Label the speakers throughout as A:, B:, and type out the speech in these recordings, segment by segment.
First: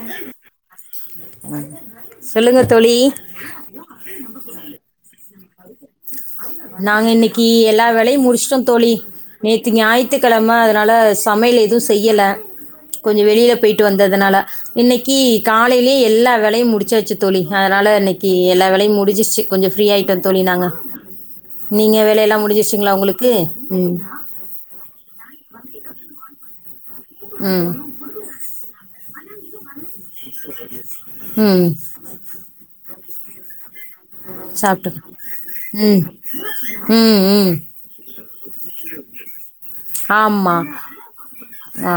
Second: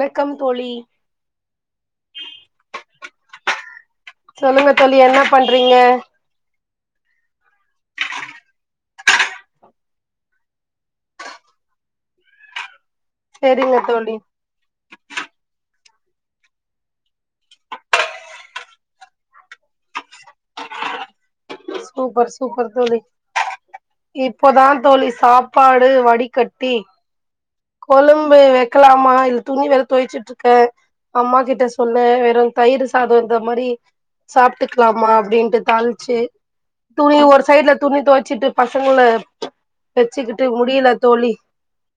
A: வணக்கம் தோழி
B: சொல்லுங்க தோழி
A: சொல்லுங்க தோழி என்ன பண்றீங்க
B: நாங்க இன்னைக்கு எல்லா வேலையும் முடிச்சிட்டோம் தோழி நேத்து ஞாயிற்றுக்கிழம அதனால சமையல் எதுவும் செய்யல கொஞ்ச வெளியில
A: செரிங்க
B: போயிட்டு
A: தோழி
B: வந்ததுனால இன்னைக்கு காலைல யே எல்லா வேலையும் முடிச்சாச்சு தோழி அதனால இன்னைக்கு எல்லா வேலையும் முடிஞ்சிருச்சி கொஞ்சம் ஃப்ரீ ஆயிட்டோம் தோழி நாங்க நீங்க
A: சூப்பர்
B: வேலையெல்லாம்
A: சூப்பர்
B: முடிஞ்சிருச்சுங்களா
A: தோழி
B: உங்களுக்கு ம்
A: இப்பதா தோழி சாப்பாடு வடிகட்டி
B: ம்
A: கொழம்பு வைக்கலாம மா இல் துணி வேற தொவச்சுட்டு இருக்கே அம்மா கிட்ட
B: ம்
A: சொன்ன வெறு தயிர் சாதம் இந்த மாரி
B: சாப்பிட்டு
A: சாப்ட்டுக்கலாமா அப்டின்ட்டு
B: ம்
A: தாளிச்சு துணி
B: ம்
A: ஒரு
B: ம்
A: சைட்ல துணி தொ வச்சிட்டு பசங்கள வச்சுக்கிட்டு
B: ஆமாம்
A: முடியல தோழி
B: ஆ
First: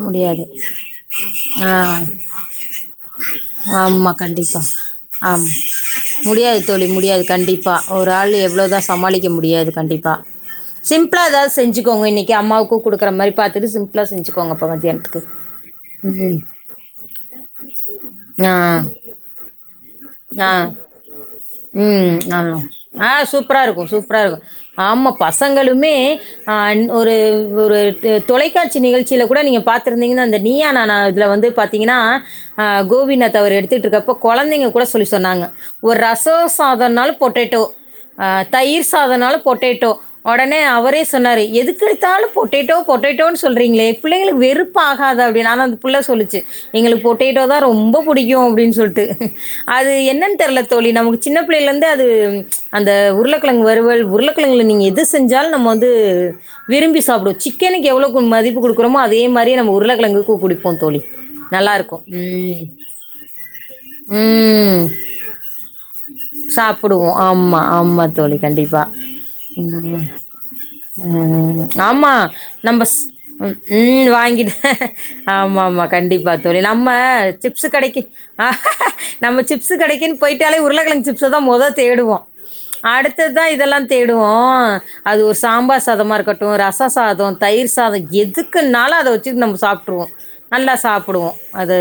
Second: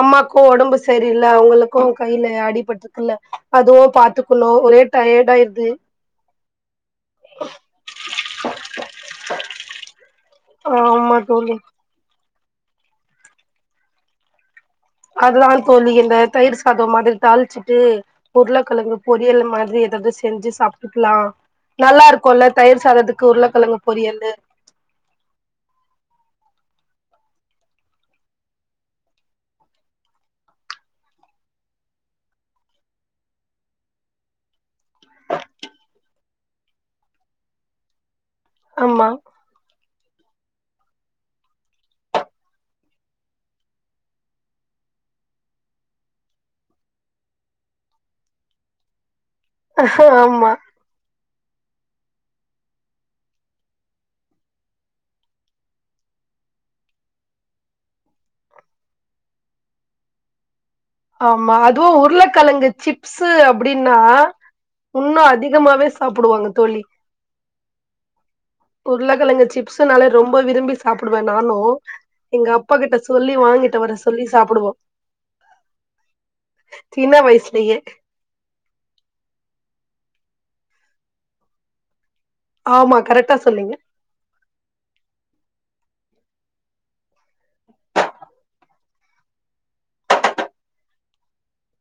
A: அம்மாக்கு
B: முடியாது
A: ஒடம்பு சரியில்ல
B: ஆ
A: அவங்களுக்கு கையில அடிபட்டுருக்குல்ல அதுவு
B: ஆமா
A: பாத்துக்கணு
B: கண்டிப்பா
A: ஒரே
B: ஆம்
A: டயர்டாயிருது
B: முடியாது தோழி முடியாது கண்டிப்பா ஒரு ஆள் எவ்ளோதா ச மாளிக்க முடியாது கண்டிப்பா
A: ஆமா
B: சிம்பிளா ஏதாவது
A: தோழி
B: செஞ்சுக்கோங்க இனிக் கே அம்மாவுக்கு குடுக்குறமாரி பாத் ட்டுக்கு சிம்ப்ளா செஞ்சுக்கோங்க அப்ப மத்தியானத்துக்கு
A: அதுதா தோழி இந்த
B: ம்
A: தயிர் சாதம் மாதிரி தாளிச்சுட்டு
B: ஆ
A: உருளைக்கிழங்கு பொரியல் மாதிரி ஏதாவது செஞ்சு
B: ஆ
A: சாப்டுக்குலாம் நல்லா
B: ம் ஆமா
A: இருக்குல்ல தயிர்
B: ஆ
A: சாதத்துக்கு
B: சூப்பரா
A: உருளைக்கிழங்கு
B: இருக்கும் சூப்பரா
A: பொரியல்லு
B: இருக்கும். ஆன் ஒரு ஒரு டு தொலைக்காட்சி நிகழ்ச்சியில கூட நீங்க பார்த்திருந்தீங்னா அந்த நீயா நானா இதுல வந்து பாத்தீங்கனா ஆ கோபிநாத் அவரு எடுத்துட்டு இருக்கப்ப கொழந்தைங்க கூட சொல்லி சொன்னாங்க ஒரு ரசோம் சாதம்னாலும் பொட்டேட்டோ ஆ தயிர்
A: ஆமா
B: சாதனாலு பொட்டேட்டோ உடனே அவரே சொன்னாரு எதுக்கெடுத்தாலும் பொட்டேட்டோ பொட்டேட்டோனு சொல்றீங்களே பிள்ளைங்களுக்கு வெறுப்பு ஆகாதா அப்படினு ஆனா அந்த புள்ளைக சொல்லுச்சு எங்களுக்கு பொட்டேட்டோ தா ரொம்ப பிடிக்கும் அப்டின்னு சொல்லிட்டு அது என்னன்னு
A: ஆமா
B: தெரில தோழி நமக்கு சின்ன புள்ளேயிலிருந்து அது அந்த உருளைக்கிழங்கு வருவல் உருளைக்கிழங்குல நீங்க எது செஞ்சாலும் நம்ம வந்து விரும்பி சாப்பிட வச்சு சிக்கனுக்கு எவ்ளோக்கு மதிப்பு கொடுக்குறோமோ அதே மாதிரி நம்ம உருளைக்கிழங்குக்கு குடு
A: ஆமா அதுவும் உருளைக்கிழங்கு சிப்ஸு அப்டின்னா
B: ம்.
A: இன்னும் அதிகமாவே சாப்பிடுவாங்க தோழி
B: சாப்பிடுவோம். ஆமா, ஆமா தோழி கண்டிப்பா.
A: உருளைக்கிழங்கு
B: ம்.
A: சிப்ஸ்சுனாலே ரொம்ப விரும்பி சாப்பிடுவேன் நானும் எங்க அப்பா
B: நம்ப
A: கிட்ட
B: ஸ்
A: சொல்லி
B: உம்
A: வாங்கிட்டு வர
B: உம்
A: சொல்லி
B: வாங்கிடு
A: சாப்புடுவோ
B: ஆமா ஆமா கண்டிப்பா தோழி நம்ம
A: சின்ன
B: சிப்சு
A: வயசுலயே
B: கடைக்கு நம்ம சிப்ஸ் கடைக்கு க்கின் போயிட்டாலே உருளகிழங்கு சிப்ஸ் தான் மொதே தேடுவோம்
A: ஆமா கரெக்டா
B: அடுத்ததான்
A: சொன்னீங்க
B: இதெல்லாம் தேடுவோம் அ அது ஒரு சாம்பார் சாதமா இருக்கட்டு ரச சாதோம் தயிர் சாதம் எதுக்குன்னாலும் அதை வச்சு நம்ம சாப்பிட்ருவோம் நல்லா சாப்பிடுவோம்அது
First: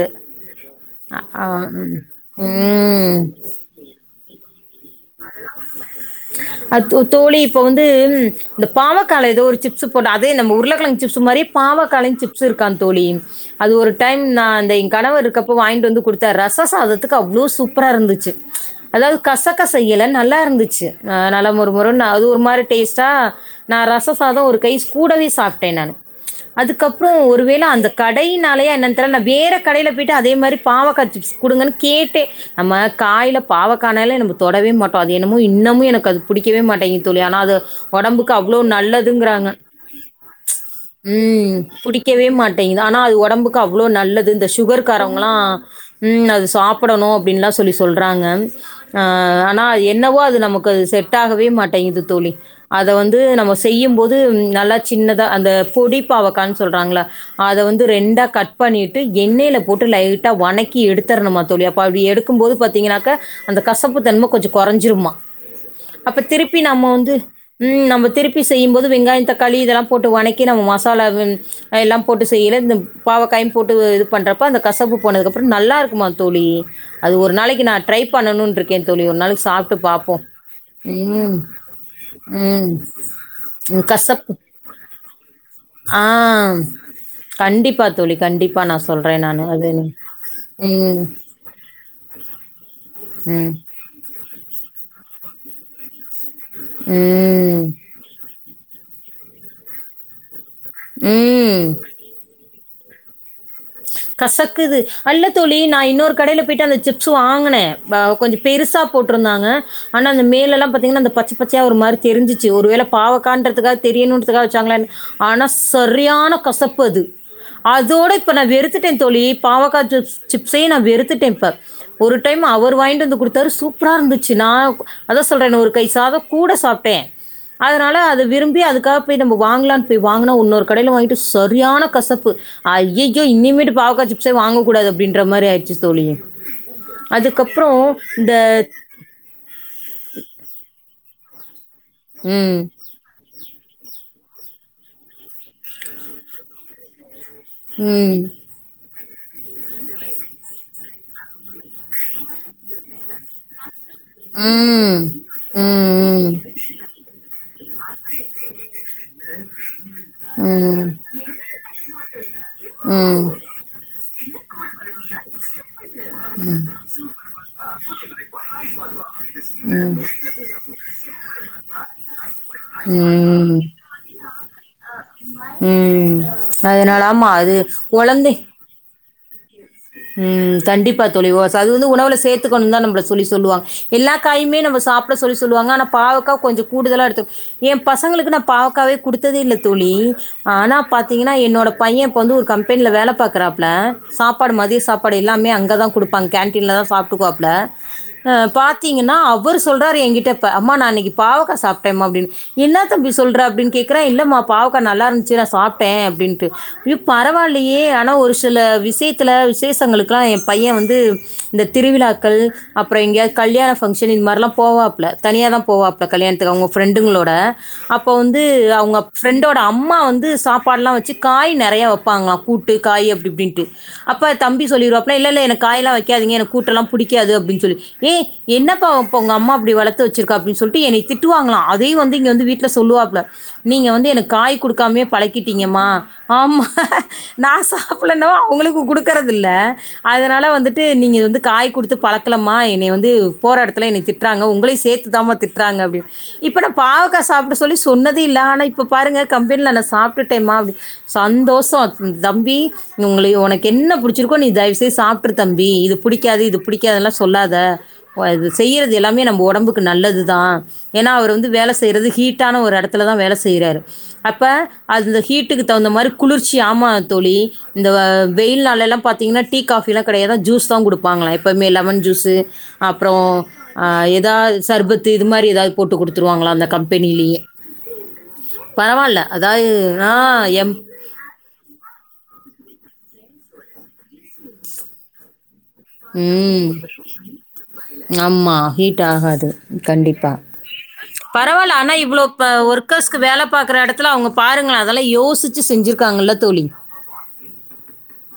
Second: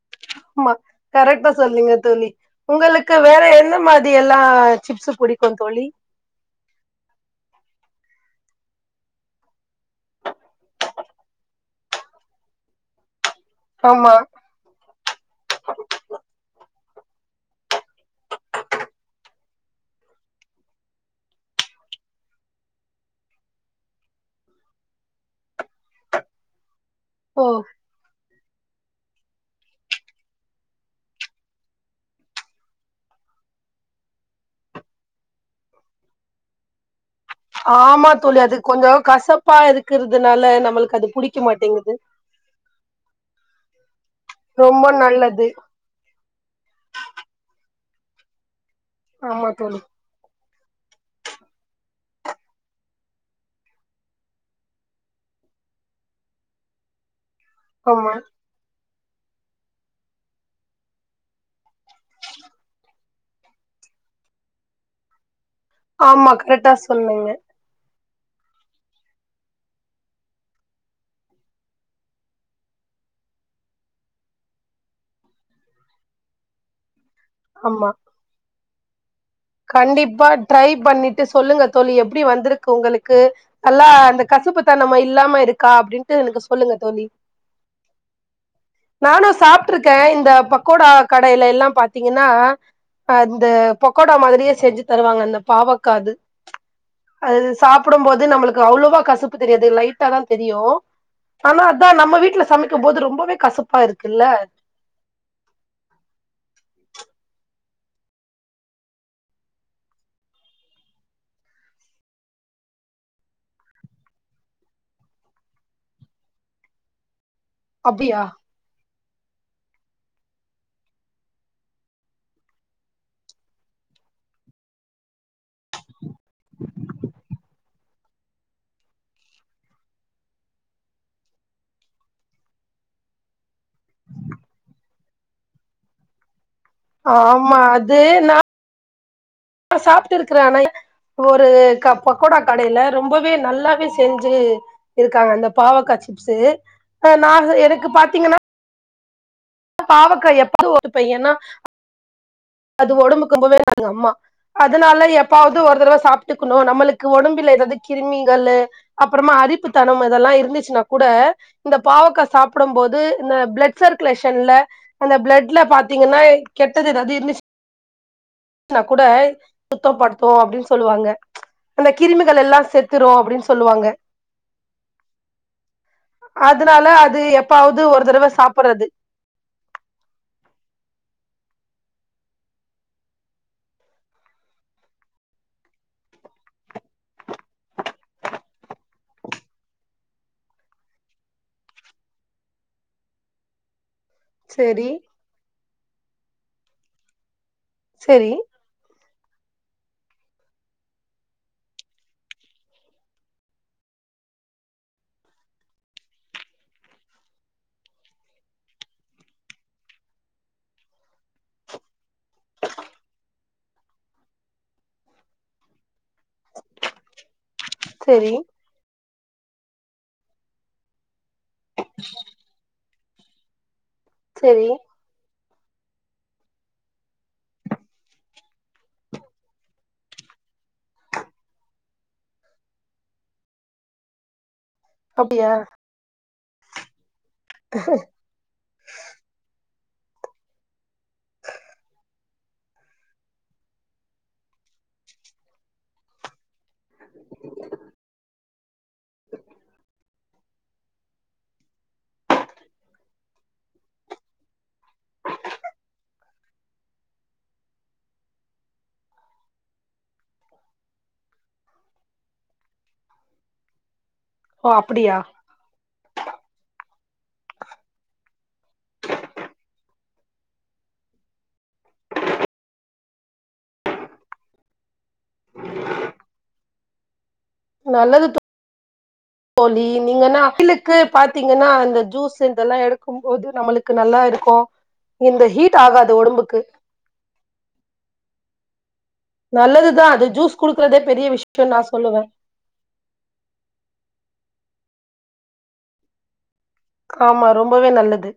A: ஆமா கரெக்டா சொல்லீங்க தோழி உங்களுக்கு வேற என்ன மாதிரி எல்லாம்
B: அத்து தோழி இப்ப வந்து உம் இந்த பாவக்காலே ஏதோ ஒரு சிப்ஸ் போட்ட அதே நம் உருளைக்கிழங்கு சிப்ஸ் மாதிரி பாவக்காலேயும் சிப்ஸ் இருக்கான் தோழி அது ஒரு
A: ஆமா
B: டைம் நா அந்த என் கணவருக்கப்போ வாங்கிட்டு வந்து கொடுத்தே ரச சாதத் துக்கு அவ்ளோ சூப்பரா இருந்துச்சு அதாவது கசப் க்க செய்யல நல்லா இருந்துச்சு அதனால மொரு மொருன்னு அது ஒரு மாதிரி டேஸ்ட்டா நா ரசசாதம் ஒரு கை கூடவே சாப்ட்டேன் நானு அதுக்கப் ப்றோம்
A: ஓ
B: ஒருவேளை அந்த கடையின் நாளேயோ என்னவோ தெரில நா வேற கடையிலே போயிட்டு அதே மாதிரி பாவக்கா சிப்ஸ் குடுங்கனு கேட்டே நம்ம காய்ல பாவக்கானாலே நம்ப தொடவே மாட்டோம் அது என்னமோ இன்னமும் எனக்கு அது புடிக்கவே மாட்டேங்குது தோழி ஆனா அது
A: ஆமா
B: ஒடம்புக்கு
A: தோழி அது
B: அவ்ளோ
A: கொஞ்சோ
B: நல்லதுங்கறாங்க
A: கசப்பா இருக்கிறதுனால நம்மளுக்கு அது புடிக்க
B: உம்
A: மாட்டேங்குது
B: புடிக்கவே மாட்டேங்குது ஆனா அது ஓடம்பு க அவ்ளோ நல்லது இந்த
A: ரொம்ப
B: சுகர் காரவங்களா
A: நல்லது
B: உம் அது சாப்படணும் அப்டின்னுலெல்லாம் சொல்லி சொல்றாங்க ஆ
A: ஆமா
B: ஆனா
A: தோழி
B: என்னவோ அது நமக் செட் ஆகவே மாட்டேங்குது தோழி அத வந்து நம்ம செய்யும்போது நல்லா சின்னதா அந்த பொடிப்பாவக்கான்னு சொல்றாங்கள அத வந்து
A: ஆமா
B: ரெண்டா கட் பண்ணி எண்ணெயில போட்டு லைட்டா வணக்கி எடுத்தறணுமா தோழி எடுக்கும்போது பாத்தீங்கன்னாக்க அந்த கசப்பு தன்மை கொஞ்சம் குறைஞ்சிருமா அப்ப
A: ஆமா
B: திருப்பி
A: கரெக்டா
B: நம்ம வந்து
A: சொன்னீங்க
B: உம் நம்ம திருப்பி செய்யும் போது வெங்காயந் தக்காளி இதலா போட்டு வனக்கி நம்மு மசாலாவுன் அஹ் எல்லாம் போட்டு செய்யில இந்த பாவக்காயும் போட்டு இது பண்றப்ப அந்த கசபு போனதுக்கப்புறன் நல்லா இருக்குமா தோழி அது ஒரு நாளைக்கு நான்
A: ஆமா
B: ட்ரை பண்ணணுன் ட்ருக்கேன் தோழி ஒர் நாளு
A: கண்டிப்பா ட்ரை பண்ணிட்டு சொல்லுங்க தோழி எப்டி வந்திருக்கு
B: ம்
A: உங்களுக்கு
B: ம்,
A: நல்லா அந்த
B: கசப்பு
A: கசுப்புதனமா இல்லாம இருக்கா அப்டின்ட்டு எனக்கு
B: ஆ
A: சொல்லுங்க தோழி
B: கண்டிப்பா தோழி கண்டிப்பா நான் சொல்றேன்
A: நானு
B: நான் அது
A: சாப்ட்ருக்க
B: நீ-
A: இந்த பக்கோடா
B: ம்
A: கடைல எல்லாம் பாத்தீங்கனா அ து
B: ம்
A: பக்கோ தா மாதிரியே செஞ்சு தருவாங்க அந்த பாவக்காது அது
B: ம்
A: சாப்புடும் போது நம்முளுக் கவுளவோ கசப்பு தெரியாது லைட்டா தான் தெரியு ஆனா
B: ம்
A: அதா நம்ம வீட்ல சமை க்க போது ரொம்பவே கசப்பா இருக்குல்ல
B: கசக்குது அல்ல தோழி நா இன்னொரு கடேல பேய்ட்டு அந்த சிப்ஸு வாங்குனே பாவ் கொஞ்சு பெருசா போட்ருந்தாங்க ஆனா அந்த மேலெல்லா பாத்தீங்ன்னா அந்த பச்சு பச்யா ஒரு மாரி தெரிஞ்சிச்சு ஒரு வேள பாவக்காண்றதுக்காக தெரியணுன்ற்துக்காக வச்சாங்களானு ஆனா சரியான கசப்பு அது அதோட
A: அப்டியா
B: எடுத்துட்டேன் தோழி பாவக்கா ஜுஸ் சிப்ஸே நா வெறுத்துட்டேன் இப்ப ஒரு டைம் அவுரு வாய்ன்ட் வந்து குடுத்தாரு சூப்புரா இருந்துச்சு நா அதா சொல்ற இன்னு ஒரு கை சாதோ கூட சாப்ட்டே அதுனால அ து விரும்பி அதுக்கா போய் நம்மு வாங்குலான் பேய் வாங்குனோ உன்னோரு கடேல வாய்ங்ட்டு சரியான கசப்பு ஐயய் யோ இன்னிமேட்டு பாவக்காசிப்சே வாங்க கூடாது அப்டின்ற மாரி ஆய்ச்சு தோழி
A: ஆமா
B: அதுக்கப்புறம்
A: அது
B: இந்த
A: நா அஹ் சாப்டுட்டு இருக்குறானைய ஒரு கா பக்கோடா
B: ம்.
A: கடேல ரொம்பவே நல்லா பி செஞ்சு இருக்காங்க அந்த பாவக்கா சிப்ஸு அ நா க எனக்கு
B: ம்.
A: பாத்தீங்கனா பாவக்கா எப்பது ஒரு பையனா அது ஓடம்புக்கு ரொம்பவே எங்க அம்மா
B: ம்.
A: அதனால எப்பாவ்து ஒரு தடவ
B: ம்.
A: சாப்ட்டுக்குணு நம்மளுக்கு ஒடம்பில்லே எதாவ்து கிருமீங்கள்ளு அப்புறமா அரிப்புத்தனம் இதெல்லா இருந்துச்சுனா
B: ம்.
A: கூட இந்த பாவக்கா சாப்பிடும் போது
B: ம்.
A: இந்த பிளட் சருக்குலேஷ் ஷன்ல அந்த பிளட்ல பாத்தீங்குன்னா ஏய் கெட்டது எதாது இருந்துச் நா கூட சுத்தோ படுத்தூ அப்டின் சொல்லுவாங்க அந்த கிருமிகளல் திரூ அப்படின்
B: ம்.
A: சொல்லுவாங்க
B: ம்.
A: அதுனால
B: அதனால
A: அது
B: ஆமா
A: எப்பாவ்து ஒரு தடவ சாப்புறது
B: உம் கண்டிப்பா தோழி ஓ அது வந்து உணவுல சேர்த்துக்கணும் தான் நம்மள சொல்லி சொல்லுவாங்க எல்லா காயுமே நம்ம சாப்பிட சொல்லி சொல்லுவாங்க ஆனா பாவக்கா கொஞ்சோ கூடுதலா எடுத்து என் பசங்களுக்கு நான் பாவக்காவே குடுத்ததே இல்ல தோழி ஆனா பாத்தீங்கன்னா என்னோட பையன் இப்ப வந்து ஒரு கம்பெனில வேலை பாக்குறாப்புல சா பாடு மதிய
A: சேரி
B: சாப்பாடு எல்லாமே அங்கத கொடுப்பங்க கேன்டீன்லதான் சாப்ட்டுக்வாப்ல
A: சேரி
B: அஹ பாத்தீங்கன்னா அவரு சொல்றாரு என்கிட்ட இப்ப அம்மா நான் இன்னைக்கு பாவக்கா சாப்பிட்டேம்மா அப்டின்னு என்ன தம்பி சொல்ற அப்படின்னு கேக்குறன் இல்லமா பாவக்கா நல்லா இருந்துச்சு நான் சாப்ட்டேன் அப்டின்ட்டு ஐயோ பரவாயில்லையே ஆனா ஒரு சில விஷயத் த்துத்தில விசேஷங்களுக்கலா என் பையன் வந்து இந்த திருவிழாக்கள் அப்புறோ எங்கேயாவது கல்யாண ஃபங்ஷன் இது மாரிலா போவாப்புல தனியா தான் போவாப்பல கல்யாணத்துக்கு அவங்க ஃப்ரெண்டுங்களோட அப்ப
A: சேரி
B: வந்து அவங்க ஃப்ரெண்டோட அம்மா வந்து சாப்பாடுலா வச் சு காய் நெறைய வைப்பாங்களா கூட்டு காய் அப்படிப்படின்ட்டு அப்ப தம்பி
A: சேரி
B: சொல்லிருவாப்பல இல்ல இல்ல எனக் காய்லா வைக்காதீங்க எனக்கு கூட்டலா புடிக்காது அப்டினு சொல்லி ஏய் என்னப்பா இப்ப உங்க அம்மா இப்படி வளத்துவச்சுருக்க அப்டினு சொல்லிட்டு என்ன திட்டுவாங்களா அதையும் வந்து இங்க வந்து வீட்டுல சொல்லுவாப்பிள நீக்க வந்து எனக்கு காய்குடுக் க்காமே
A: அப்டியா
B: பழக்கிட்டீங்கமா ஆம நான் சாப்பிலனவு அவங்களுக்கு குடு இல்ல அதனால வந்துட்டு நீங்க வந்து காய் கொடுத்து பழக்கலமா என்னய வந்து போற எடத்தில்ல என்னய திட்றாங்க உங்கள சேர்த்துதா திட்றாங்கு அப்டினு இப்பனா பாவக்கா சாப்பிட சொல்லி சொன்னதே இல்ல ஆனா இப் இப்ப பாரு கம்பெனில நான் சாப் பிட்டேன்மாது சந்தோஷம் தம்பி உங்களய உனக் க்கு என்ன புடிச்சிருக்கோ நீ தயவுசெயு சாப்பிட்ரு தம்பி இது புடிக்காது இது புிடிக்காதுலா சொல்லாத இது செய்யறது எல்லாமே நம்ம உடம்புக்கு நல்லதுதான் ஏன்னா அவர் வந்து வேல செய்யறது ஹீட்டான ஒரு இடத்துலதான் வேல செய்யறாரு அப்போ
A: ஓ அப்டியா
B: அதுந்த ஹீட்டுக்கு தகுந்த மாரி குளிர்ச்சி ஆமா தோழி இந்த வெயில்நாளல்லா பாத்தீங்கன்னா டீ காஃபிலா கிடையாதான் ஜூஸ் தான் கொடுப்பாங்களா எப்போயுமே லெமன் ஜூஸு அப்புறோ ஏதாவ சர்பத் த்து இது மாரி ஏதாவது போட்டு கொடுத்துருவாங்களா அந்த கம்ப பெண்ணிலேயே
A: நல்லது தோ
B: அதாவது
A: தோழி
B: ஆ
A: நீங்கன்னா
B: எம்
A: அகிலுக்கு பாத்தீங்கன்னா அந்த ஜூஸ் இந்த இதெல்லா எடுக்கும்போது நம்மளுக்கு நல்லா இருக்கும் இந்த ஹீட் ஆகாது ஒடம்புக்கு
B: உஹம் ஆமா ட் ஆகாது
A: நல்லதுதா அது
B: கண்டிப்பா
A: ஜூஸ் குடுக்குறதே பெரிய விஷயம்னு
B: பரவாயில்ல
A: நா
B: ஆனா
A: சொல்லுவே
B: இவ்ளவு ஒர்க்கர்ஸு வேல பார்க்கற இடத்துல அவங்க பாருங்கள அதெல்லா யோசிச்சு செஞ்சிருக்காங்கல தோழி
A: ஆமா ரொம்பவே நல்லது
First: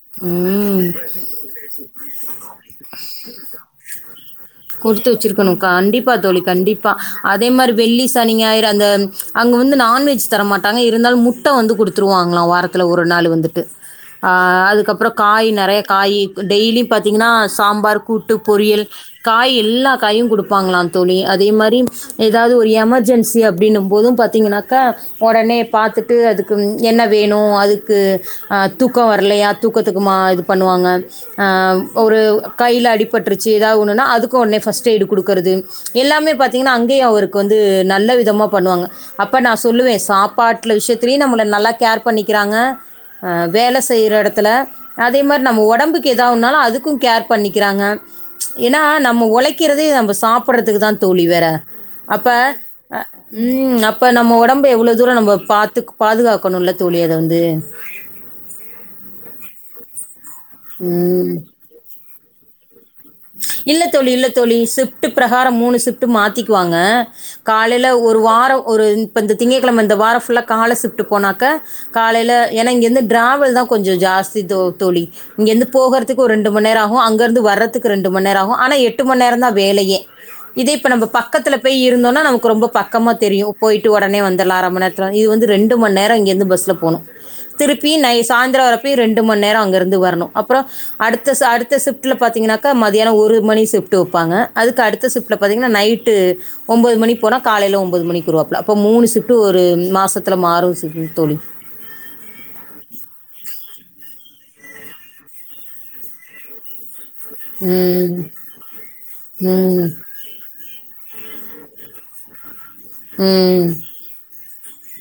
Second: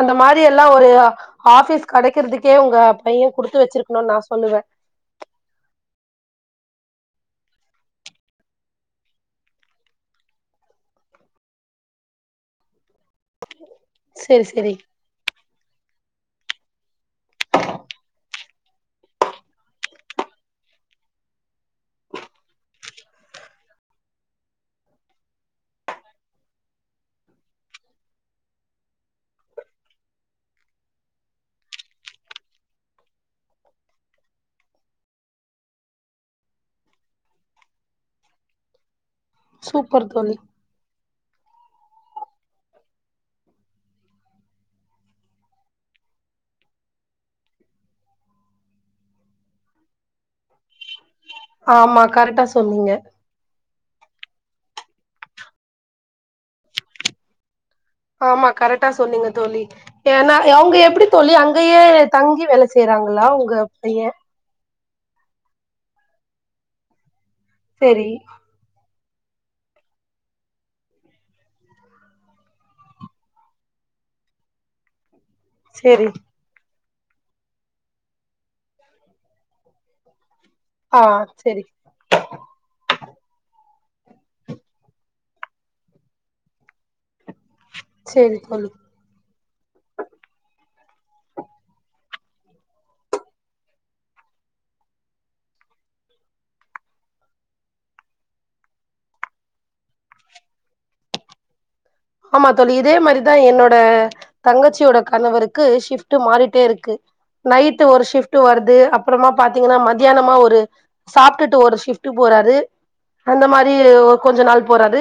A: அந்த மாதிரி எல்லா
B: ம்
A: ஒரு ஆபிஸ் கெடைக்கறதுக்கே உங்க பையன் குடுத்து வச்சிருக்கணுன்னு நான் சொல்லுவே
B: ழி கண்டிப்பா அதே மாதிரி வெள்ளி, சனி, ஞாயரு, அந்த அங்க வந்து நான் வெஜ் தர மாட்டாங்க இருந்தாலு முட்ட வந்து குடுத்துருவாங்களா வாரத்துல ஒரு ஒரு நாள் வந்துட்டு அ
A: செரி செரி
B: அதுக்கப்புறோ கா காய் நறைய காயி கு டெய்லியும் பாத்தீங்கன்னா சாம்பார், கூட்டு, பொறியல், காயி எல்லா காயும் குடுப்பாங்களா தோழி அதே மாரி ஏதாவது ஒரு எமர்ஜென்சி அப்புடின்னு போதும் பாத்தீங்கனாக்கா ஒடனே பாத்துட்டு அதுக்கு என்ன வேணும் அதுக்கு அத் தூக்கோ வரலையா தூக்கத்துக்குமா இது பண்ணுவாங்க ஆ ஒரு கையில அடிபட்டுருச்சு ஏதாவ் ஒண்ணுண்னா அதுக்கு ஒட்னே ஃபர்ஸ்ட் எய்ட் குடுக்கறது, எல்லாமே பாத்தீங்கன்னா அங்கேயே அவருக்கு வந்து நல்ல விதமா பண்ணுவாங்க அப்ப நா சொல்லுவே
A: சூப்பர் தோழி
B: சாப்பாட்ல விஷயத் த்ரீ நம்மல நல்லா கேர் பண்ணிக்கிறாங்க அ வேல செய்ற இடத்துல அதே மார் நம்ப ஒடம்புக்கு எதா ஒன்னாலும் அதுக்கும் கேர் பண்ணிக்கிறாங்க ஏன்னா நம்ம உழைக்கிறதே நம்ம சாப்புட்றதுக்கு தான் தோழி வேற
A: ஆமா
B: அப்ப
A: கரெக்டா சொன்னீங்க
B: அ ம் அப் இப்ப நம்ம உடம்பு எவ்வளவு தூரோ நம்ப பாத்துக் பாதுகாக்கணுல்ல தோழி அத வந்து
A: ஆமா கரெக்டா சொன்னீங்க தோழி ஏன்னா ஏ அவங்க எப்புடி தோழி
B: ம்
A: அங்கயே தங்கி வேல செய்யறாங்களா உங்க
B: இல்ல
A: பைய
B: தோழி இல்ல தோழி சிஃப்டுப் பிரகாரம் மூணு சிஃப்ட் மாத்திக்குவாங்க காலையில
A: செரி
B: ஒரு வாரம் ஒரு ன் இப்ப இந்த திங்கக்கிழமை இந்த வாரம் ஃபுல்லா கால சிஃப்டு போனாக்க காலையில ஏன்னா இங்கிருந்து டிராவல் தா கொஞ்சம் ஜாஸ்தி தோ தோழி இங்கேருந்து
A: செரி
B: போகறதுக்கு ஒரு ரெண்டு மண் நேரம் ஆ கு அங்கருந்து வற்றத் துக்கு ரெண்டு மண் நேரோ ஆகு ஆன எட்டு மண் நேரந்தா வேலையே இதே இப்ப
A: ஆ
B: நம்ப பக்கத்துல
A: செரி
B: போய் இருந்தோன்னா நமக்கு ரொம்ப பக் க்கமா தெரியு போய்ட்டு ஒடனே வந்துர்லா அர மண் நேரத்துல இது வந்து ரெண்டு மண் நேரோ இங்கேருந்து பஸ்ல போணு திருப்பி நை
A: செரி தோழி
B: சாய்ந்துரோ வரப்பயு ரெண்டு மண் நேரம் அங்க இருந்து வரணும் அப்புறோ அடுத்த ச அடுத்த சிஃப்ட்ல பாத்தீங்கன்னா கா மத்தியானோ ஒரு மணி சிஃப்ட் வெப்பாங்க அதுக்கு அடுத்த சிஃப்ட்ல பாத்தீங்கன்னா நைட்டு ஒம்போது மணி போனா காலையில ஒம்போது மணிக்கு வருவாப்ல அப்போ மூணு சிஃப்ட் ஒரு மாசத்துல மாறும் ச ம் தோழி
A: ஆமா தோழி இதே மாரிதா என்னோட தங்கச்சியோட கணவருக்கு ஷிஃப்ட் மாறிட்டே இருக்கு நைட்டு ஒரு
B: ம்
A: ஷிஃப்ட் வருது அப்புறமா பாத்தீங்கன்னா
B: ம்
A: மதியானமா ஒரு சாப்டுட்டு ஒரு ஷிஃப்டு போறாரு அந்த
B: ம்
A: மாரி ஒ கொஞ்ச நாள் போறாறு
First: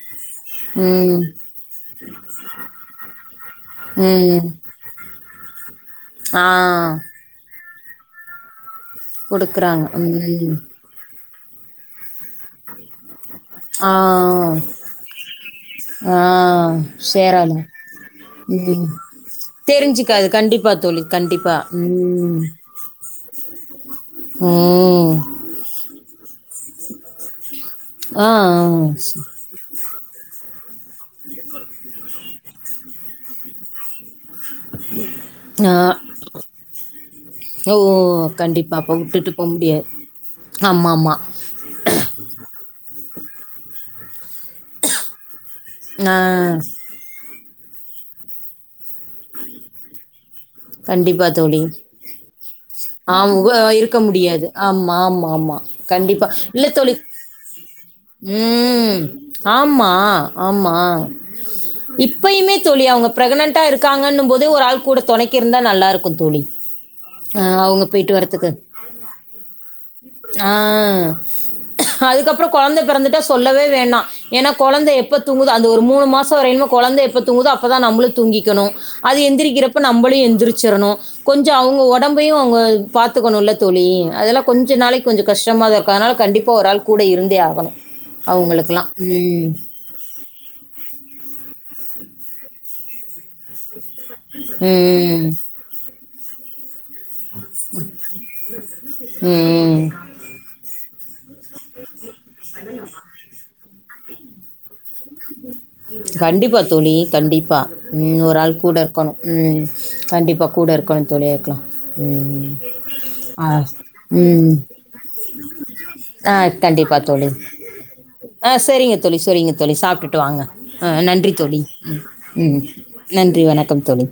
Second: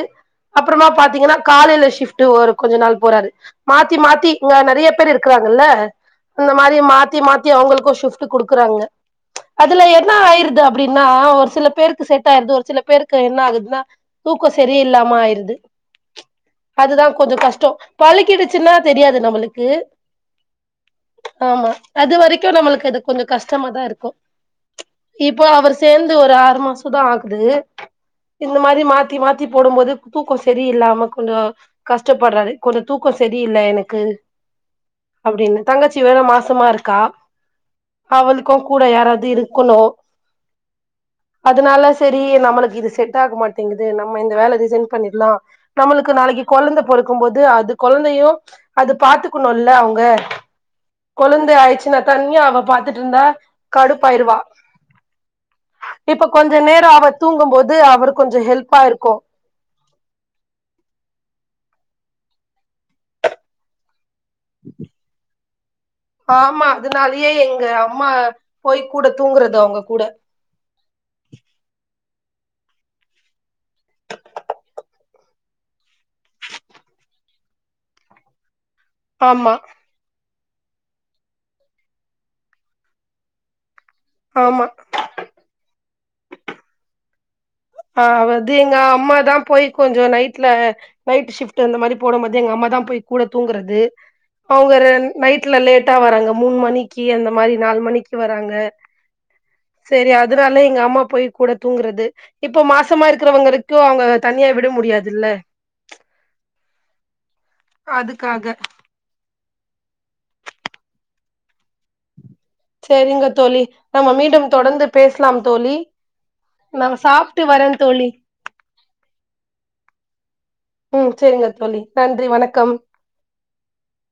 A: அப்புறமா
B: ம்
A: பாத்தீங்கன்னா காலைல ஷி ட்டு ஒரு கொஞ்ச நாள் போறாரு மாத்தி மாத்தி
B: ம்
A: இங்க நறைய பேர் இருக்குறாங்கல்ல
B: ஆ
A: அந்த மாரி மாத்தி மாத்தி அவுங்களுக் கோ ஷிஃப்ட் குடுக்குறாங்க அதுல
B: கொடுக்குறாங்க
A: என்னா
B: ம்
A: ஆயிருது அப்புடினா ஒரு சில பேருக்கு செட் ஆயிருது ஒரு சில பேருக் க்க என்ன ஆகுதுன்னா
B: ஆ
A: தூக்கோ செரி இல்லாம ஆய்ருது
B: ஆ
A: அதுதா கொஞ்சொ
B: சேராது
A: கஷ்டொ பழக்கிடுச்சுனா
B: ம்
A: தெரியாது நம்மளுக்கு
B: தெரிஞ்சுக்காது கண்டிப்பா தோழி கண்டிப்பா
A: ஆமா அது
B: ம்
A: வரைக்கு நம்மளுக்கு அது கொஞ்சோ கஷ்டமா தா இருக்கு
B: ம்
A: இப்ப அவர் சேந்து ஒரு ஆறு மாஸ் சுதா ஆக்குது
B: ஆ
A: இந்த மாரி மாத்தி
B: ஆ
A: மாத்தி போடும்போது தூக்கொ செரி இல்லாம கொஞ்சொ கஷ்டப்பட்றாரு கொஞ்சோ தூக்கோ செரியில்ல எனக்கு அப்டின்னு
B: ஆ.
A: தங்கச்சி வேற மாசமா இருக்கா
B: ஓ
A: அவளுக்கூ
B: கண்டிப்பா
A: கூட
B: அப்ப
A: யாராவ்து
B: விட்டுட்டு போ
A: இருக்குணு
B: முடியாது ஆமா ஆமா
A: அதனால செரி நம்மளுக்கு இது செட் டாக மாட்டிங்குது நம்ம இந்த வேல ரிசைன் பண்ணிட்லா நம்மளுக்கு
B: ஆ
A: நாளக்கி கொழந்த பொறக்கும் போ து அது கொழந்தையு அது பாத்துக்குணுல்ல அவுங்க
B: கண்டிப்பா தோழி
A: அவ பாத்துட்டு இருந்தா
B: ஆம் வ்வ இருக்க
A: கடுப்பாயிருவா
B: முடியாது ஆம் ஆம் ஆமா
A: இப்ப
B: கண்டிப்பா
A: கொஞ்ச
B: இல்ல
A: நேரோ
B: தோழி
A: அவ தூங்கும்போது அவர் கொஞ்சோ ஹெல்ப்பா
B: ம்
A: இருக்கு
B: ஆம்மா ஆம்மா இப்பயுமே தோழி அவுங்க பிரெகனென்ட்டா இருக்கா கன்னும் போதே ஒரு ஆள் கூட தொணை கிருந்தா நல்லாரு
A: ஆம்மா அதுனாலியே எங்க அம்மா
B: போயிட்டு வரத்துக்கு
A: போய் கூட தூங்குறது அவுங்க கூட
B: அ அதுக்கப்புறோ கொழந்த பெறந்துட்டா சொல்லவே வேணா ஏனா கொழந்த எப்ப தூங்குதோ அந்து ஒரு மூணு மாசோ வரைல்மே கொழந்த எப்ப தூங்குதோ அப்ப தா நம்புளு தூங்கிக்கணு அது
A: ஆமா
B: எந்திரிக்கிறப்ப நம்ப எந்திரிச்சிரணு கொஞ்சொ அவுங்க ஒடம்பயு அவுங்க பாத்துக்கணுல்ல தொழி அதெல்லா
A: ஆமா
B: கொஞ்ச நாளைக் கொஞ்ச கஷ்டமாதாருக் க அதுனால கண்டிப்பா ஒரு ஆள் கூட இருந்தே ஆ
A: ஆ வது எங்க அம்மா தா போய் கொஞ்சோ நைட்ல நைட் ஷிப்ட் அந்த மாரி போடம் போது எங்க அம்மா தா கூட தூங்குறது அவுங்க ரன்
B: ம்.
A: நைட்ல லே ட்டா வராங்க மூணு மணி க்கி அந்த மாரி நாலு மணிக்கி வராங்க
B: ம்.
A: செரி அதுனால எங்க அம்மா போய் கூட தூங்குறது இப்ப மாசமா இருக்கிறவங் ட்டரைக்கு அவுங்க தனியா விட முடியாதில்ல
B: கண்டிப்பா தோழி கண்டிப்பா ம் ஒரு
A: அதுக்காக
B: ஆள் கூட இருக்கணு ம் கண்டிப்பா‌ கூட இருக்கணுந் தோழி அதுக்லா ம் ம்
A: செரிங்க
B: ஆ
A: தோழி நம்ம
B: ம்
A: மீண்டும்
B: ம்
A: தொடர்ந்து பேசலாம் தோழி
B: ஆ
A: நா
B: கண்டிப்பா தோழி
A: சாப்ட்டு வரே தோழி
B: ஆ செரிங்க தோழி சொரிங்க தோழி சாப்டுட்டு வாங்க ஆ
A: ம்
B: நன்றி
A: சேரிங்க
B: தோழி ம்
A: நன்றி
B: ம்
A: வணக்கம்
B: நன்றி வணக்கம் தோழி